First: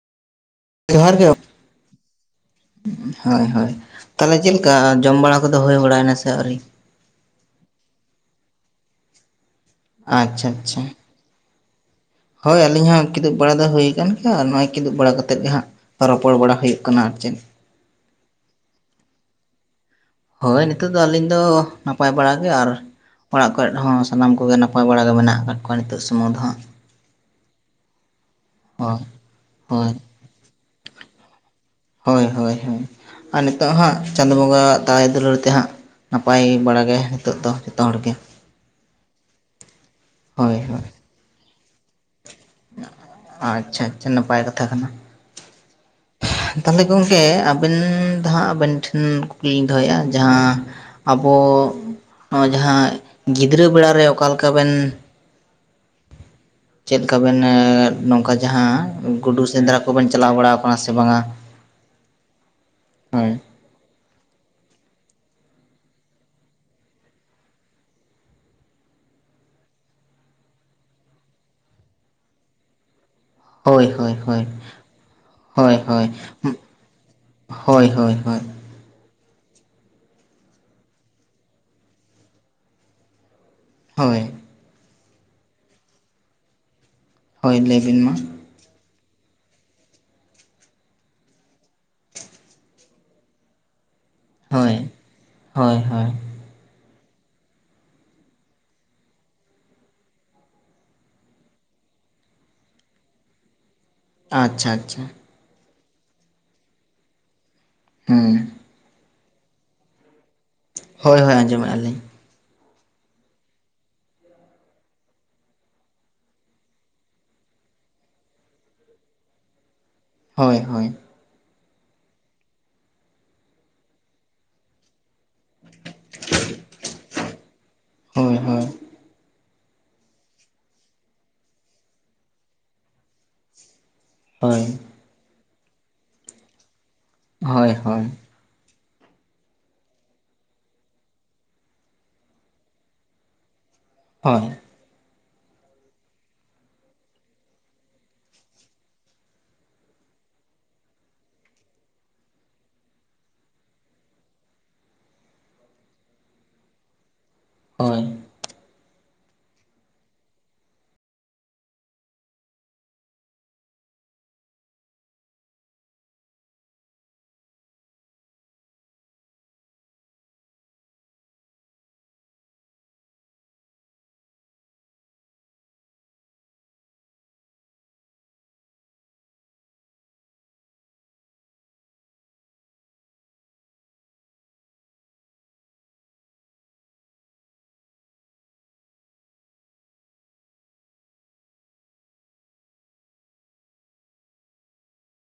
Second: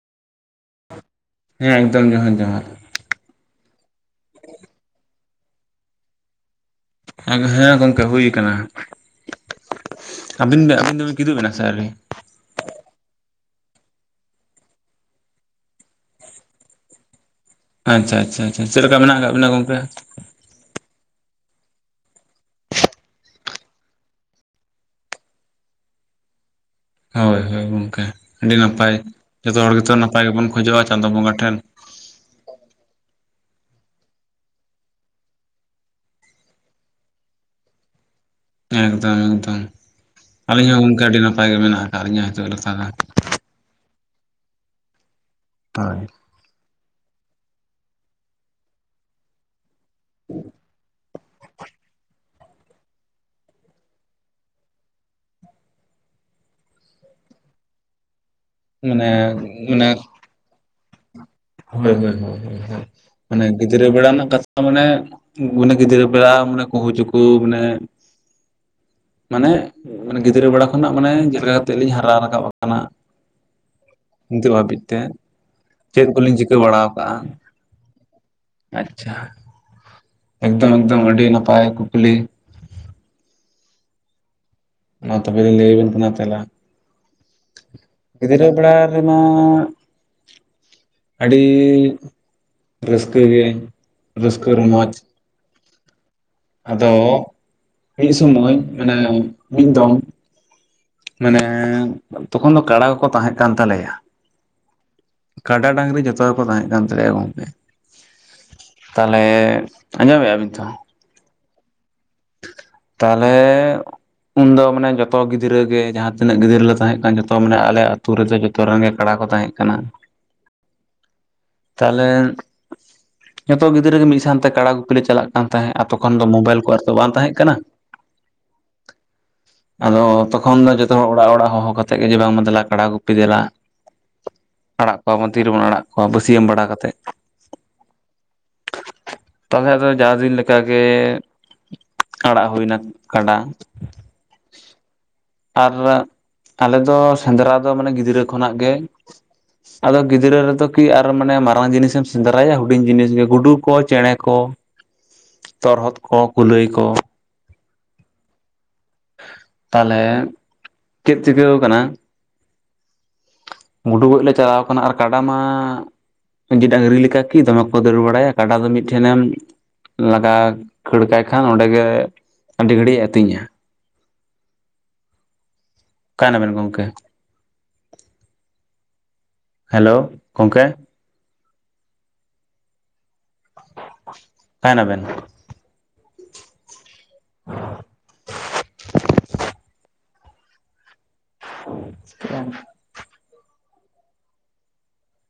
ᱡᱚᱦᱟᱨ ᱜᱮ, ᱦᱮᱸ, ᱮᱠᱫᱚᱢ ᱡᱚᱦᱟᱨ ᱡᱚᱦᱟᱨ ᱦᱳᱭ ᱦᱳᱭ, ᱛᱟᱦᱚᱞᱮ ᱪᱮᱫ ᱞᱮᱠᱟ ᱡᱚᱢ ᱵᱟᱲᱟ ᱠᱚᱫᱚ ᱦᱩᱭ ᱵᱟᱲᱟᱭᱮᱱᱟ ᱥᱮ ᱟᱹᱣᱨᱤ? ᱦᱮᱸ ᱜᱚᱝᱠᱮ ᱦᱩᱭ ᱠᱟᱱᱟ, ᱟᱪᱪᱷᱟ ᱟᱹᱵᱤᱱ ᱟᱪᱪᱷᱟ ᱟᱹᱵᱤᱱ ᱫᱚ ᱠᱤᱫᱩᱜ ᱮᱱᱟ ᱥᱮ ᱟᱣᱨᱤ? ᱦᱳᱭ ᱟᱹᱞᱤᱧ ᱦᱚᱸ ᱠᱤᱫᱩᱜ ᱵᱟᱲᱟ ᱫᱚ ᱦᱩᱭ ᱟᱠᱟᱱ ᱜᱮᱭᱟ ᱟᱨ ᱱᱚᱜ-ᱚᱭ ᱠᱤᱫᱩᱜ ᱵᱟᱲᱟ ᱠᱟᱛᱮᱫ ᱜᱮ ᱦᱟᱸᱜ ᱨᱚᱯᱚᱲ ᱵᱟᱲᱟ ᱦᱳᱭᱳᱜ ᱠᱟᱱᱟ ᱟᱨ ᱪᱮᱫ? ᱟᱪᱪᱷᱟ ᱟᱪᱪᱷᱟ ᱟᱪᱪᱷᱟ ᱪᱮᱫ ᱞᱮᱠᱟ ᱢᱮᱱᱟᱜ ᱟᱠᱟᱫ ᱵᱤᱱᱟ ᱜᱚ‍ᱢᱠᱮ? ᱦᱳᱭ ᱱᱤᱛᱚᱜ ᱫᱚ ᱟᱹᱞᱤᱧ ᱫᱚ ᱱᱟᱯᱟᱭ ᱵᱟᱲᱟ ᱜᱮ ᱟᱨ, ᱚᱲᱟᱜ ᱠᱚᱨᱮᱜ ᱦᱚᱸ ᱥᱟᱱᱟᱢ ᱠᱚ ᱜᱮ ᱱᱟᱯᱟᱭ ᱵᱟᱲᱟ ᱜᱮ ᱢᱮᱱᱟᱜ ᱟᱠᱟᱫ ᱠᱚᱣᱟ ᱱᱤᱛᱚᱜ ᱥᱩᱢᱩᱝ ᱫᱚ ᱦᱟᱸᱜ, ᱦᱳᱭ ᱦᱳᱭ ᱜᱚᱢᱠᱮ ᱟᱹᱰᱤ ᱱᱟᱯᱟᱭ ᱦᱳᱭ ᱡᱚᱛᱚ ᱦᱚᱲ ᱜᱮᱛᱚ ᱦᱳᱭ ᱱᱟᱯᱟᱭ ᱜᱮᱵᱚᱱ ᱠᱷᱚᱡᱚᱜᱼᱟ ᱪᱟᱸᱫᱳ ᱵᱚᱸᱜᱟ ᱴᱷᱮᱱ, ᱦᱳᱭ ᱦᱳᱭ ᱟᱨ ᱱᱤᱛᱚᱜ ᱦᱟᱸᱜ ᱪᱟᱸᱫᱳ ᱵᱚᱸᱜᱟᱣᱟᱜ ᱫᱟᱭ ᱫᱩᱞᱟᱹᱲ ᱛᱮ ᱦᱟᱸᱜ ᱱᱟᱯᱟᱭ ᱵᱟᱲᱟ ᱜᱮ ᱦᱤᱛᱚᱜ ᱫᱚ ᱡᱚᱛᱚ ᱦᱚᱲ ᱜᱮ, ᱮᱠᱫᱚᱢ ᱮᱠᱫᱚᱢ, ᱦᱳᱭ ᱟᱹᱞᱤᱧ ᱦᱚᱸ ᱦᱳᱭ ᱜᱚᱢᱠᱮ ᱟᱹᱰᱤ ᱱᱟᱯᱟᱭ ᱜᱮ ᱢᱮᱱᱟᱜ ᱟᱠᱟᱫ ᱞᱤᱧᱟᱹ ᱦᱤᱛᱚᱜ [inaudible] ᱟᱪᱪᱷᱟ ᱟᱪᱪᱷᱟ, ᱱᱟᱯᱟᱭ ᱠᱟᱛᱷᱟ ᱠᱟᱱᱟ ᱾ ᱛᱟᱜᱽ ᱛᱟᱦᱚᱞᱮ ᱜᱚᱢᱠᱮ ᱟᱵᱮᱱ ᱫᱷᱟᱸᱜ ᱟᱵᱮᱱ ᱴᱷᱮᱱ, ᱠᱩᱠᱞᱤᱧ ᱫᱚᱦᱚᱭᱮᱫᱼᱟ ᱡᱟᱦᱟᱸ ᱟᱵᱚᱼᱼ ᱱᱚᱜ-ᱚᱭ ᱡᱟᱦᱟᱸ ᱜᱤᱫᱽᱨᱟᱹ ᱵᱮᱲᱟ ᱨᱮ ᱚᱠᱟ ᱞᱮᱠᱟ ᱵᱮᱱ ᱪᱮᱫᱠᱟ ᱵᱮᱱ ᱱᱚᱝᱠᱟ ᱡᱟᱦᱟᱸ ᱢᱟᱱᱮ ᱜᱩᱰᱩ ᱥᱮᱸᱫᱽᱨᱟ ᱢᱟᱱᱮ ᱠᱚᱵᱮᱱ ᱪᱟᱞᱟᱣ ᱵᱟᱲᱟ ᱠᱟᱱᱟ ᱥᱮ ᱵᱟᱝᱟ? [inaudible] ᱦᱳᱭ ᱢᱟᱱᱮ ᱜᱤᱫᱽᱨᱟᱹ ᱵᱮᱲᱟ ᱨᱮᱱᱟᱜ ᱠᱟᱛᱷᱟ ᱢᱟᱱᱮ ᱢᱟᱱᱮ ᱜᱤᱫᱽᱨᱟᱹ ᱵᱮᱲᱟ ᱢᱟᱱᱮ ᱠᱩᱦᱩ ᱪᱩᱠᱩ ᱢᱟᱱᱮᱼᱼ ᱢᱟᱱᱮ ᱜᱤᱫᱽᱨᱟᱹ ᱵᱮᱲᱟ ᱠᱷᱚᱱᱟᱜ ᱢᱟᱱᱮ ᱜᱤᱫᱽᱨᱟᱹ ᱟᱛᱮᱫ ᱞᱤᱧ ᱦᱟᱨᱟ ᱨᱟᱠᱟᱵ ᱟᱠᱟᱱᱟ᱾ ᱦᱳᱭ ᱦᱳᱭ ᱦᱳᱭ ᱱᱤᱛᱚᱜ ᱦᱟᱹᱵᱤᱡ ᱛᱮ ᱦᱳᱭ ᱪᱮᱫ ᱦᱳᱭ ᱠᱚᱞᱤᱧ ᱪᱤᱠᱟᱹ ᱵᱟᱲᱟ ᱟᱠᱟᱜᱼᱟ? ᱦᱳᱭ ᱦᱳᱭ ᱦᱳᱭ᱾ ᱟᱪᱪᱷᱟ᱾ ᱮᱠᱫᱚᱢ ᱮᱠᱫᱚᱢ ᱟᱹᱰᱤ ᱱᱟᱯᱟᱭ ᱠᱩᱠᱞᱤ᱾ ᱦᱳᱭ᱾ ᱢᱟ ᱛᱚᱵᱮ ᱞᱤᱧ ᱞᱟᱹᱭ ᱟᱵᱮᱱ ᱠᱟᱱᱟ ᱛᱟᱞᱟ ᱦᱳᱭ ᱞᱟᱹᱭ ᱵᱤᱱ ᱢᱟ ᱜᱤᱫᱽᱨᱟᱹ ᱵᱮᱲᱟ ᱨᱮᱢᱟᱼᱼ ᱟᱹᱰᱤ ᱨᱟᱹᱥᱠᱟᱹ ᱜᱮ᱾ ᱨᱟᱹᱥᱠᱟᱹ ᱦᱳᱭ ᱨᱚᱢᱚᱡᱽ ᱦᱳᱭ ᱦᱳᱭ᱾ ᱟᱫᱚ ᱢᱤᱫ ᱥᱳᱢᱟᱹᱭ ᱢᱟᱱᱮ ᱢᱤᱫ ᱫᱚᱢ ᱢᱟᱱᱮ ᱛᱚᱠᱷᱚᱱ ᱫᱚ ᱠᱟᱲᱟ ᱠᱚ ᱛᱟᱦᱮᱸ ᱠᱟᱱ ᱛᱟᱞᱮᱭᱟ᱾ ᱟᱪᱪᱷᱟ ᱟᱪᱪᱷᱟ᱾ ᱠᱟᱰᱟ ᱰᱟᱝᱨᱤ ᱡᱚᱛᱚ ᱜᱮᱠᱚ ᱛᱟᱦᱮᱸ ᱠᱟᱱ ᱛᱟᱞᱮᱭᱟ ᱜᱚᱝᱠᱮ᱾ ᱦᱩᱸ᱾ ᱛᱟᱦᱚᱞᱮ ᱟᱸᱡᱚᱢᱮᱫᱼᱟᱵᱤᱱ ᱛᱚ᱾ ᱦᱳᱭ ᱦᱳᱭ ᱟᱸᱡᱚᱢᱮᱫᱼᱟ ᱞᱤᱧ᱾ ᱛᱟᱦᱚᱞᱮ ᱩᱱᱫᱚ ᱢᱟᱱᱮ ᱡᱚᱛᱚ ᱜᱤᱫᱽᱨᱟᱹ ᱜᱮ ᱡᱟᱦᱟᱸ ᱛᱤᱱᱟᱹᱜ ᱜᱤᱫᱽᱨᱟᱹᱞ ᱞᱮ ᱛᱟᱦᱮᱸ ᱠᱟᱱ ᱡᱚᱛᱚ ᱢᱟᱱᱮ ᱟᱞᱮ ᱟ ᱟᱹᱛᱩ ᱨᱮᱫᱚ ᱡᱚᱛᱚ ᱡᱷᱚᱛᱚ ᱨᱮᱱᱜᱮ ᱠᱟᱲᱟ ᱠᱚ ᱛᱟᱦᱮᱸ ᱠᱟᱱᱟ᱾ ᱦᱳᱭ ᱦᱳᱭ᱾ ᱛᱟᱦᱚᱞᱮ ᱡᱚᱛᱚ ᱜᱤᱫᱽᱨᱟᱹᱮ ᱜᱮ ᱢᱤᱫ ᱥᱟᱶᱛᱮ ᱠᱟᱲᱟ ᱜᱩᱯᱤ ᱞᱮ ᱪᱟᱞᱟᱜᱼᱼ ᱛᱟᱦᱮᱸᱜ ᱛᱚᱠᱷᱚᱱ ᱫᱚ ᱢᱳᱵᱟᱭᱤᱞ ᱠᱚ ᱟᱨ ᱛᱚ ᱵᱟᱝ ᱛᱟᱦᱮᱸ ᱠᱟᱱᱟ᱾ ᱦᱳᱭ ᱦᱳᱭ ᱟᱫᱚ ᱛᱚᱠᱷᱚᱱ ᱫᱚ ᱡᱚᱛᱚ ᱦᱚᱲ ᱚᱲᱟᱜ ᱚᱲᱟᱜ ᱦᱚᱦᱚ ᱠᱟᱛᱮᱫ ᱜᱮ ᱡᱮ ᱵᱟᱝᱢᱟ ᱫᱮᱞᱟ ᱠᱟᱰᱟ ᱜᱩᱯᱤ ᱫᱮᱞᱟ᱾ [inaudible] ᱦᱳᱭ᱾ ᱜᱟᱯᱟ ᱟᱵᱚ ᱛᱤ ᱨᱮᱵᱚᱱ ᱟᱲᱟᱜ ᱠᱚᱣᱟ ᱵᱟᱹᱥᱭᱟᱹᱢ ᱵᱟᱲᱟ ᱠᱟᱛᱮᱫ᱾ ᱦᱳᱭ ᱦᱳᱭ᱾ ᱛᱟᱦᱚᱞᱮ ᱟᱫᱚ ᱡᱟ ᱫᱤᱱ ᱞᱮᱠᱟᱜᱮ ᱟᱲᱟᱜ ᱦᱩᱭᱱᱟ ᱠᱟᱰᱟ᱾ ᱦᱳᱭ᱾ ᱟᱨ ᱟᱞᱮ ᱫᱚ ᱥᱮᱸᱫᱽᱨᱟ ᱫᱚ ᱢᱟᱱᱮ ᱜᱤᱫᱽᱨᱟᱹ ᱠᱷᱚᱱᱟᱜ ᱜᱮ ᱟᱫᱚ ᱜᱤᱫᱽᱨᱟᱹ ᱨᱮᱫᱚ ᱠᱤ ᱟᱨ ᱢᱟᱱᱮ ᱢᱟᱨᱟᱝ ᱡᱤᱱᱤᱥᱮᱢ ᱥᱮᱸᱫᱽᱨᱟᱭᱟ ᱦᱩᱰᱤᱧ ᱡᱤᱱᱤᱥ ᱜᱮ ᱜᱩᱰᱩ ᱠᱚ, ᱪᱮᱬᱮ ᱠᱚ ᱛᱚᱨᱦᱚᱫ ᱠᱚ, ᱠᱩᱞᱟᱹᱭ ᱠᱚ᱾ ᱦᱳᱭ᱾ ᱛᱟᱦᱚᱞᱮ ᱪᱮᱫ ᱪᱤᱠᱟᱹᱣ ᱟᱠᱟᱱᱟ? ᱜᱩᱰᱩ ᱜᱚᱡ ᱞᱮ ᱪᱟᱞᱟᱣ ᱠᱟᱱᱟ ᱟᱨ ᱠᱟᱰᱟ ᱢᱟ ᱰᱟᱝᱨᱤ ᱞᱮᱠᱟ ᱠᱤ ᱫᱚᱢᱮ ᱠᱚ ᱫᱟᱹᱲ ᱵᱟᱲᱟᱭᱟ ᱠᱟᱰᱟ ᱫᱚ ᱢᱤᱫ ᱴᱷᱮᱱᱮᱢᱼᱼ ᱞᱟᱜᱟ ᱠᱷᱟᱹᱲ ᱠᱟᱭ ᱠᱷᱟᱱ ᱚᱸᱰᱮ ᱜᱮ ᱟᱹᱰᱤ ᱜᱷᱟᱹᱲᱤᱡ ᱮ ᱟᱹᱛᱤᱧᱟ᱾ ᱚᱠᱟᱭ ᱱᱟᱵᱮᱱ ᱜᱚᱝᱠᱮ ᱦᱮᱞᱳ ᱜᱚᱝᱠᱮ? ᱚᱠᱟᱭ ᱱᱟᱵᱮᱱ? [inaudible]